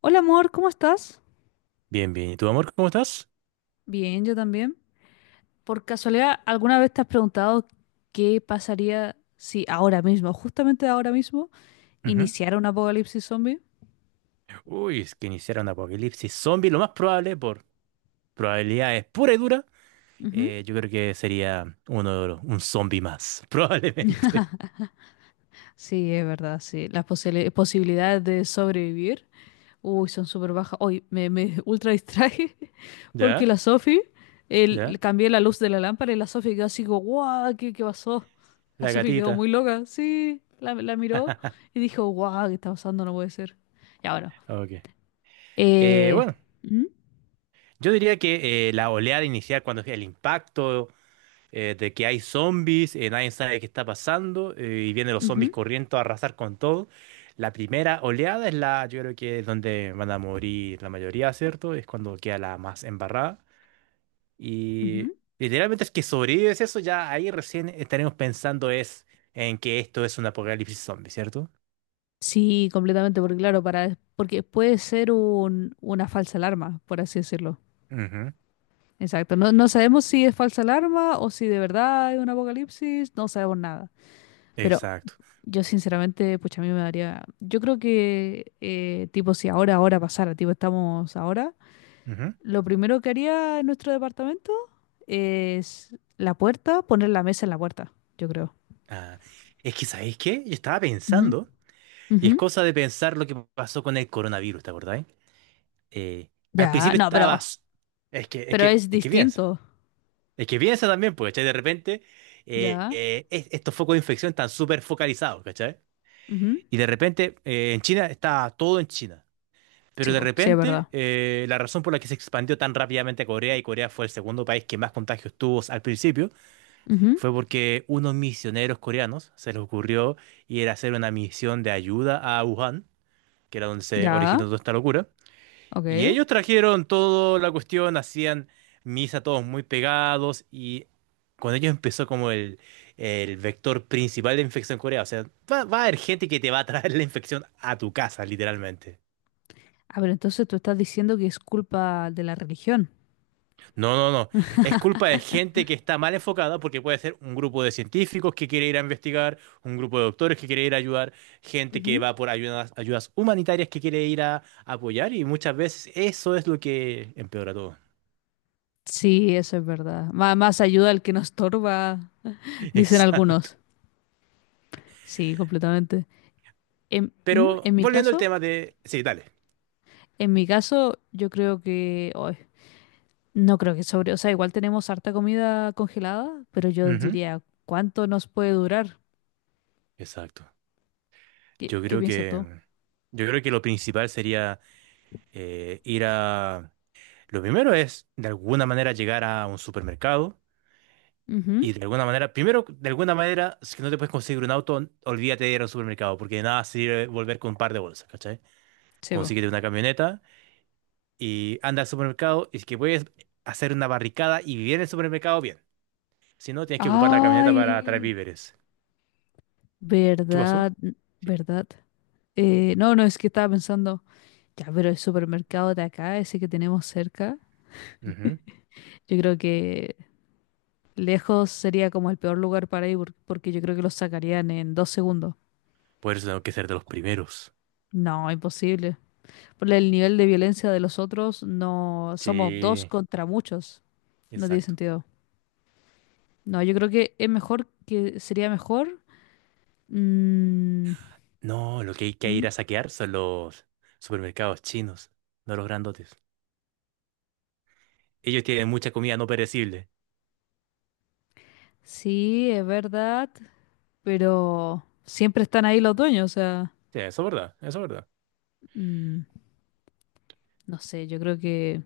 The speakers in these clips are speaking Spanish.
Hola amor, ¿cómo estás? Bien, bien. ¿Y tu amor, cómo estás? Bien, yo también. Por casualidad, ¿alguna vez te has preguntado qué pasaría si ahora mismo, justamente ahora mismo, Ujú. iniciara un apocalipsis zombie? Uy, es que iniciar un apocalipsis zombie, lo más probable, por probabilidades pura y dura, Ujú. Yo creo que sería un zombie más, probablemente. Sí, es verdad, sí. Las posibilidades de sobrevivir, uy, son súper bajas. Hoy me ultra distraje porque ¿Ya? la Sofi, le ¿Ya? cambié la luz de la lámpara y la Sofi quedó así como, guau, ¿qué pasó? La La Sofi quedó gatita. muy loca, sí, la miró y dijo, guau, ¿qué está pasando? No puede ser. Ya bueno. Ok. Eh, Bueno, Ujú, yo diría que la oleada inicial, cuando el impacto. De que hay zombies, nadie sabe qué está pasando, y vienen los ujú, zombies corriendo a arrasar con todo. La primera oleada es yo creo que es donde van a morir la mayoría, ¿cierto? Es cuando queda la más embarrada. Y ujú. literalmente es que sobrevives eso, ya ahí recién estaremos pensando es en que esto es un apocalipsis zombie, ¿cierto? Sí, completamente, porque claro, porque puede ser una falsa alarma, por así decirlo. Ujú, Exacto. No, no sabemos si es falsa alarma o si de verdad es un apocalipsis, no sabemos nada. Pero exacto. yo sinceramente, pucha, a mí me daría, yo creo que tipo si ahora pasara, tipo estamos ahora, Ujú. lo primero que haría en nuestro departamento es la puerta, poner la mesa en la puerta, yo creo. Ah, es que, ¿sabéis qué? Yo estaba Ujú, pensando, y ujú. es cosa de pensar lo que pasó con el coronavirus, ¿te acordáis? eh, Al Ya, principio no, pero estabas, es que, es Pero que, es es que piensa, distinto. es que piensa también, porque, ¿cachai? De repente, Ya. Estos focos de infección están súper focalizados, ¿cachai? Ujú. Y de repente, en China está todo en China. Pero Sí, de po, sí, es repente, verdad. La razón por la que se expandió tan rápidamente a Corea, y Corea fue el segundo país que más contagios tuvo al principio, Ujú. fue porque unos misioneros coreanos se les ocurrió ir a hacer una misión de ayuda a Wuhan, que era donde se originó Ya. toda esta locura. Y Ok. ellos trajeron toda la cuestión, hacían misa todos muy pegados y con ellos empezó como el vector principal de infección en Corea. O sea, va a haber gente que te va a traer la infección a tu casa, literalmente. Ah, pero entonces tú estás diciendo que es culpa de la religión. No, no, no. Es culpa de gente que está mal enfocada porque puede ser un grupo de científicos que quiere ir a investigar, un grupo de doctores que quiere ir a ayudar, gente que Ujú. va por ayudas humanitarias que quiere ir a apoyar y muchas veces eso es lo que empeora todo. Sí, eso es verdad. Más ayuda al que nos estorba, dicen Exacto. algunos. Sí, completamente. En, ¿Mm? Pero en mi volviendo al caso, tema de... Sí, dale. en mi caso, yo creo que ay, no creo que o sea, igual tenemos harta comida congelada, pero yo Ujú. diría, ¿cuánto nos puede durar? Exacto. ¿Qué, Yo qué creo piensas tú? que, yo creo que lo principal sería ir a... Lo primero es, de alguna manera, llegar a un supermercado Ujú. y de alguna manera, primero, de alguna manera, si no te puedes conseguir un auto, olvídate de ir al supermercado, porque de nada sirve volver con un par de bolsas, ¿cachai? Sí, po. Consíguete una camioneta y anda al supermercado y si que puedes hacer una barricada y vivir en el supermercado, bien. Si no, tienes que ocupar la camioneta para traer Ay, víveres. ¿Qué pasó? ¿verdad? Sí. ¿Verdad? No, no, es que estaba pensando, ya, pero el supermercado de acá, ese que tenemos cerca, yo creo que lejos sería como el peor lugar para ir porque yo creo que los sacarían en 2 segundos. Por eso tengo que ser de los primeros. No, imposible. Por el nivel de violencia de los otros, no, somos dos Sí, contra muchos. No tiene exacto. sentido. No, yo creo que es mejor que sería mejor. mm, No, lo que hay que ¿Mm? ir a saquear son los supermercados chinos, no los grandotes. Ellos tienen mucha comida no perecible. Sí, es verdad, pero siempre están ahí los dueños, o sea. Sí, eso es verdad, eso es verdad. Mm, no sé, yo creo que,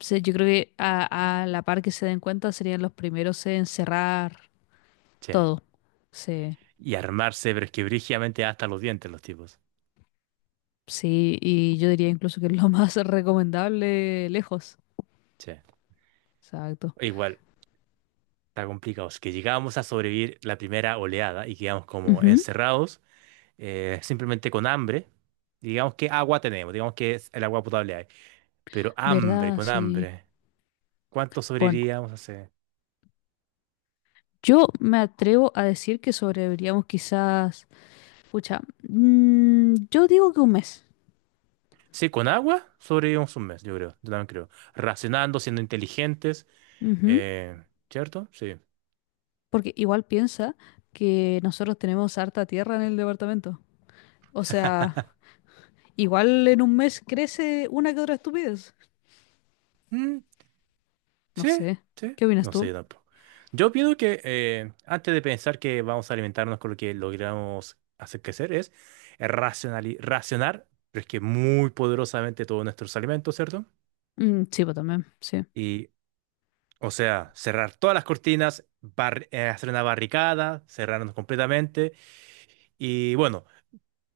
sí, yo creo que a la par que se den cuenta serían los primeros en cerrar Che. todo. Sí, Y armarse, pero es que brígidamente hasta los dientes los tipos. sí, y yo diría incluso que es lo más recomendable lejos. Che. Exacto. Igual, está complicado. Es que llegábamos a sobrevivir la primera oleada y quedamos como Ujú, encerrados, simplemente con hambre. Digamos que agua tenemos, digamos que es el agua potable hay. Pero hambre, ¿verdad? con Sí. hambre. ¿Cuánto Bueno, sobreviviríamos hace? yo me atrevo a decir que sobreviviríamos quizás, pucha, yo digo que un mes. Sí, con agua sobrevivimos un mes, yo creo. Yo también creo. Racionando, siendo inteligentes. Ujú, eh, ¿Cierto? Sí. porque igual piensa que nosotros tenemos harta tierra en el departamento. O sea... Igual en un mes crece una que otra estupidez. Mm, No sí, sé. sí. ¿Qué opinas No sé tú? yo tampoco. Yo opino que antes de pensar que vamos a alimentarnos con lo que logramos hacer crecer, es racionar, pero es que muy poderosamente todos nuestros alimentos, ¿cierto? Mm, sí, pues también, sí. Y, o sea, cerrar todas las cortinas, hacer una barricada, cerrarnos completamente. Y bueno,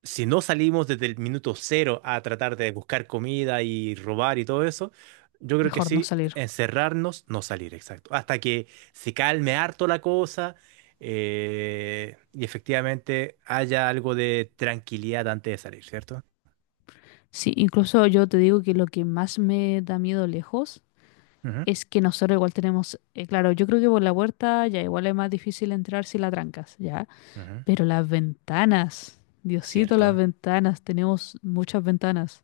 si no salimos desde el minuto cero a tratar de buscar comida y robar y todo eso, yo creo que Mejor no sí, salir. encerrarnos, no salir, exacto. Hasta que se calme harto la cosa y efectivamente haya algo de tranquilidad antes de salir, cierto. Sí, incluso yo te digo que lo que más me da miedo lejos Ujú, es que nosotros igual tenemos, claro, yo creo que por la puerta ya igual es más difícil entrar si la trancas, ya. ujú, Pero las ventanas, Diosito, las cierto, ventanas, tenemos muchas ventanas.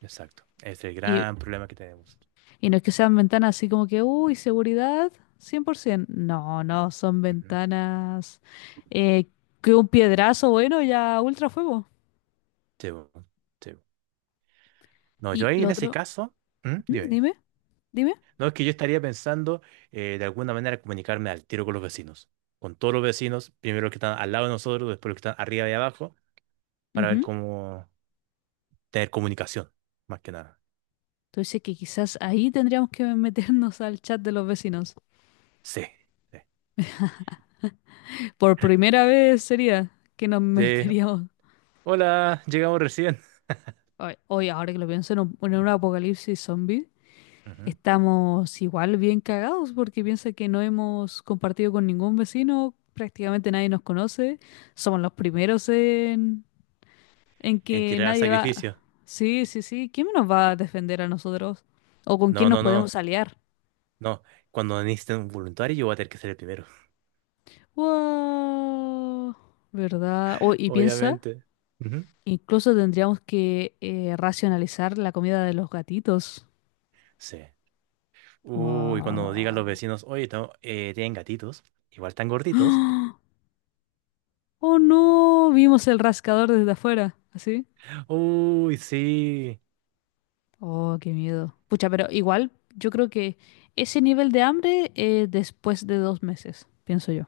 exacto. Es el Y gran problema que tenemos. Y no es que sean ventanas así como que, uy, seguridad 100%. No, no, son Ujú, ventanas eh, que un piedrazo, bueno, ya ultra fuego. sí, bo- sí, bo. No, yo Y ahí lo en ese otro, caso, ¿Mm? ¿Mm? Dime. dime, dime. No, es que yo estaría pensando de alguna manera comunicarme al tiro con los vecinos, con todos los vecinos, primero los que están al lado de nosotros, después los que están arriba y abajo, para ver Ujú. cómo tener comunicación, más que nada. Entonces que quizás ahí tendríamos que meternos al chat de los vecinos. Sí, sí. Por primera vez sería que nos Sí. meteríamos. Hola, llegamos recién. Hoy, ahora que lo pienso, en un apocalipsis zombie, Ujú. estamos igual bien cagados porque piensa que no hemos compartido con ningún vecino, prácticamente nadie nos conoce, somos los primeros en, En que tirar a nadie va. sacrificio. Sí, sí, sí, ¿quién nos va a defender a nosotros? ¿O con No, quién nos no, no, podemos aliar? no. Cuando necesiten un voluntario, yo voy a tener que ser el primero. Wow, ¿verdad? Oh, y piensa, Obviamente. Ujú. incluso tendríamos que racionalizar la comida de los gatitos. Sí. Uy, cuando digan los Wow. vecinos, oye, tienen gatitos, igual están gorditos. ¡Ah! Oh no, vimos el rascador desde afuera, así. Uy, sí. Oh, qué miedo. Pucha, pero igual yo creo que ese nivel de hambre después de 2 meses, pienso yo.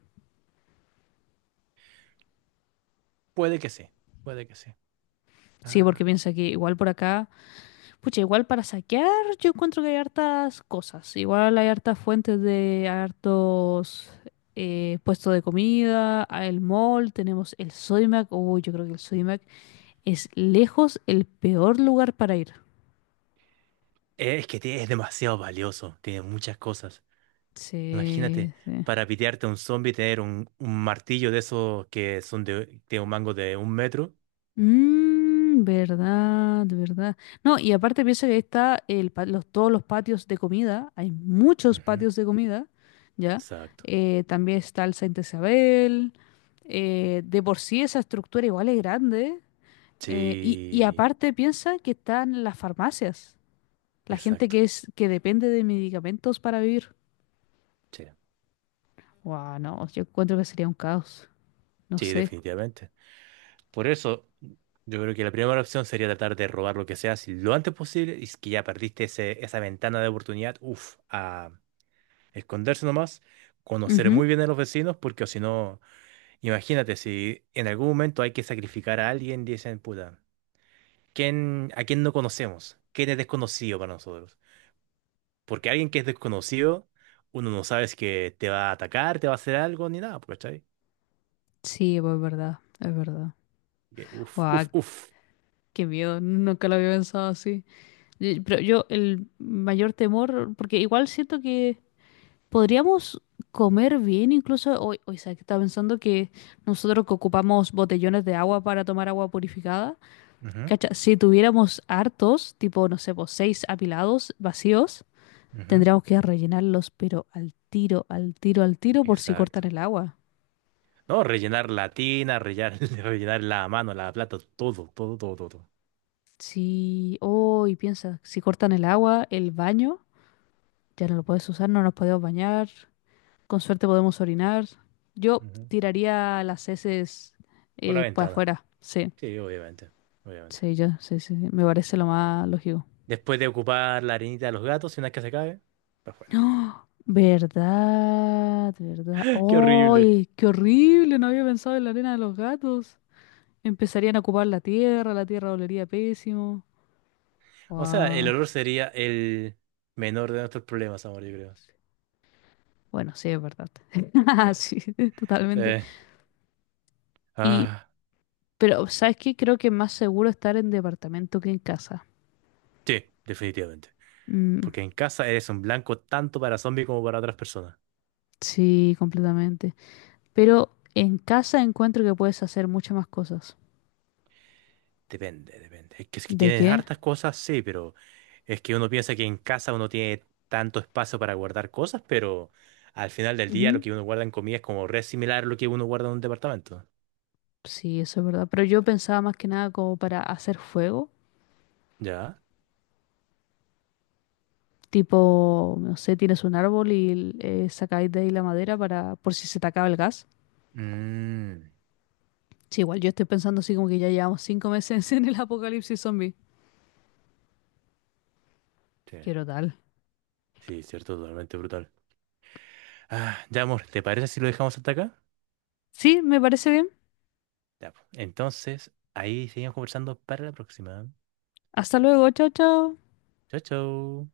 Puede que sí, puede que sí. Sí, porque Ah. piensa que igual por acá, pucha, igual para saquear yo encuentro que hay hartas cosas. Igual hay hartos puestos de comida, hay el mall, tenemos el Sodimac. Uy, yo creo que el Sodimac es lejos el peor lugar para ir. Es que es demasiado valioso, tiene muchas cosas. Imagínate, Sí, sí. para pitearte a un zombie, tener un martillo de esos que son de un mango de 1 metro. Mmm, verdad, verdad. No, y aparte piensa que ahí está todos los patios de comida, hay muchos Ujú, patios de comida, ¿ya? exacto. También está el Santa Isabel, de por sí esa estructura igual es grande, y Sí, aparte piensa que están las farmacias, la gente exacto. que es, que depende de medicamentos para vivir. Sí, Wow, no, yo encuentro que sería un caos, no sí, sé. definitivamente. Por eso, yo creo que la primera opción sería tratar de robar lo que sea si lo antes posible. Y es que ya perdiste esa ventana de oportunidad, uff, a esconderse nomás, conocer muy Ujú. bien a los vecinos, porque o si no. Imagínate, si en algún momento hay que sacrificar a alguien, dicen, puta, a quién no conocemos? ¿Quién es desconocido para nosotros? Porque alguien que es desconocido, uno no sabe si que te va a atacar, te va a hacer algo, ni nada, pues, ¿cachai? Sí, pues es verdad, es verdad. Que, uf, uf, uf. Qué miedo, nunca lo había pensado así. Pero yo el mayor temor, porque igual siento que podríamos comer bien incluso hoy sabes que estaba pensando que nosotros que ocupamos botellones de agua para tomar agua purificada, Ujú, cacha, si tuviéramos hartos, tipo, no sé, pues seis apilados vacíos, ujú. tendríamos que rellenarlos, pero al tiro, al tiro, al tiro por si Exacto. cortan el agua. No, rellenar la tina, rellenar, rellenar la mano, la plata, todo, todo, todo, todo, todo. Si, oh, y piensa, si cortan el agua, el baño, ya no lo puedes usar, no nos podemos bañar. Con suerte podemos orinar. Yo Ujú. tiraría las heces Por la para ventana. afuera. Sí, Sí, obviamente, obviamente. sí, yo, sí, sí, sí. Me parece lo más lógico. Después de ocupar la arenita de los gatos, si una vez que se cae, para afuera. ¡Oh! ¿Verdad? ¿Verdad? Qué horrible. ¡Ay, qué horrible! No había pensado en la arena de los gatos. Empezarían a ocupar la tierra olería pésimo. O sea, el ¡Guau! olor sería el menor de nuestros problemas, amor, yo creo. Bueno, sí, es verdad. Sí. Sí, Sí. totalmente. Y, Ah, pero, ¿sabes qué? Creo que es más seguro estar en departamento que en casa. sí, definitivamente. Mm, Porque en casa eres un blanco tanto para zombies como para otras personas. sí, completamente. Pero en casa encuentro que puedes hacer muchas más cosas. Depende, depende. Es que si ¿De tienes qué? hartas cosas, sí, pero es que uno piensa que en casa uno tiene tanto espacio para guardar cosas, pero al final del día lo Ujú. que uno guarda en comida es como re similar a lo que uno guarda en un departamento. Sí, eso es verdad. Pero yo pensaba más que nada como para hacer fuego. ¿Ya? Tipo, no sé, tienes un árbol y sacáis de ahí la madera para por si se te acaba el gas. Mm, Sí, igual yo estoy pensando así como que ya llevamos 5 meses en el apocalipsis zombie. sí, Quiero tal. sí, cierto, totalmente brutal. Ah, ya, amor, ¿te parece si lo dejamos hasta acá? Sí, me parece bien. Ya, po. Entonces, ahí seguimos conversando para la próxima. Hasta luego, chao, chao. Chau, chau.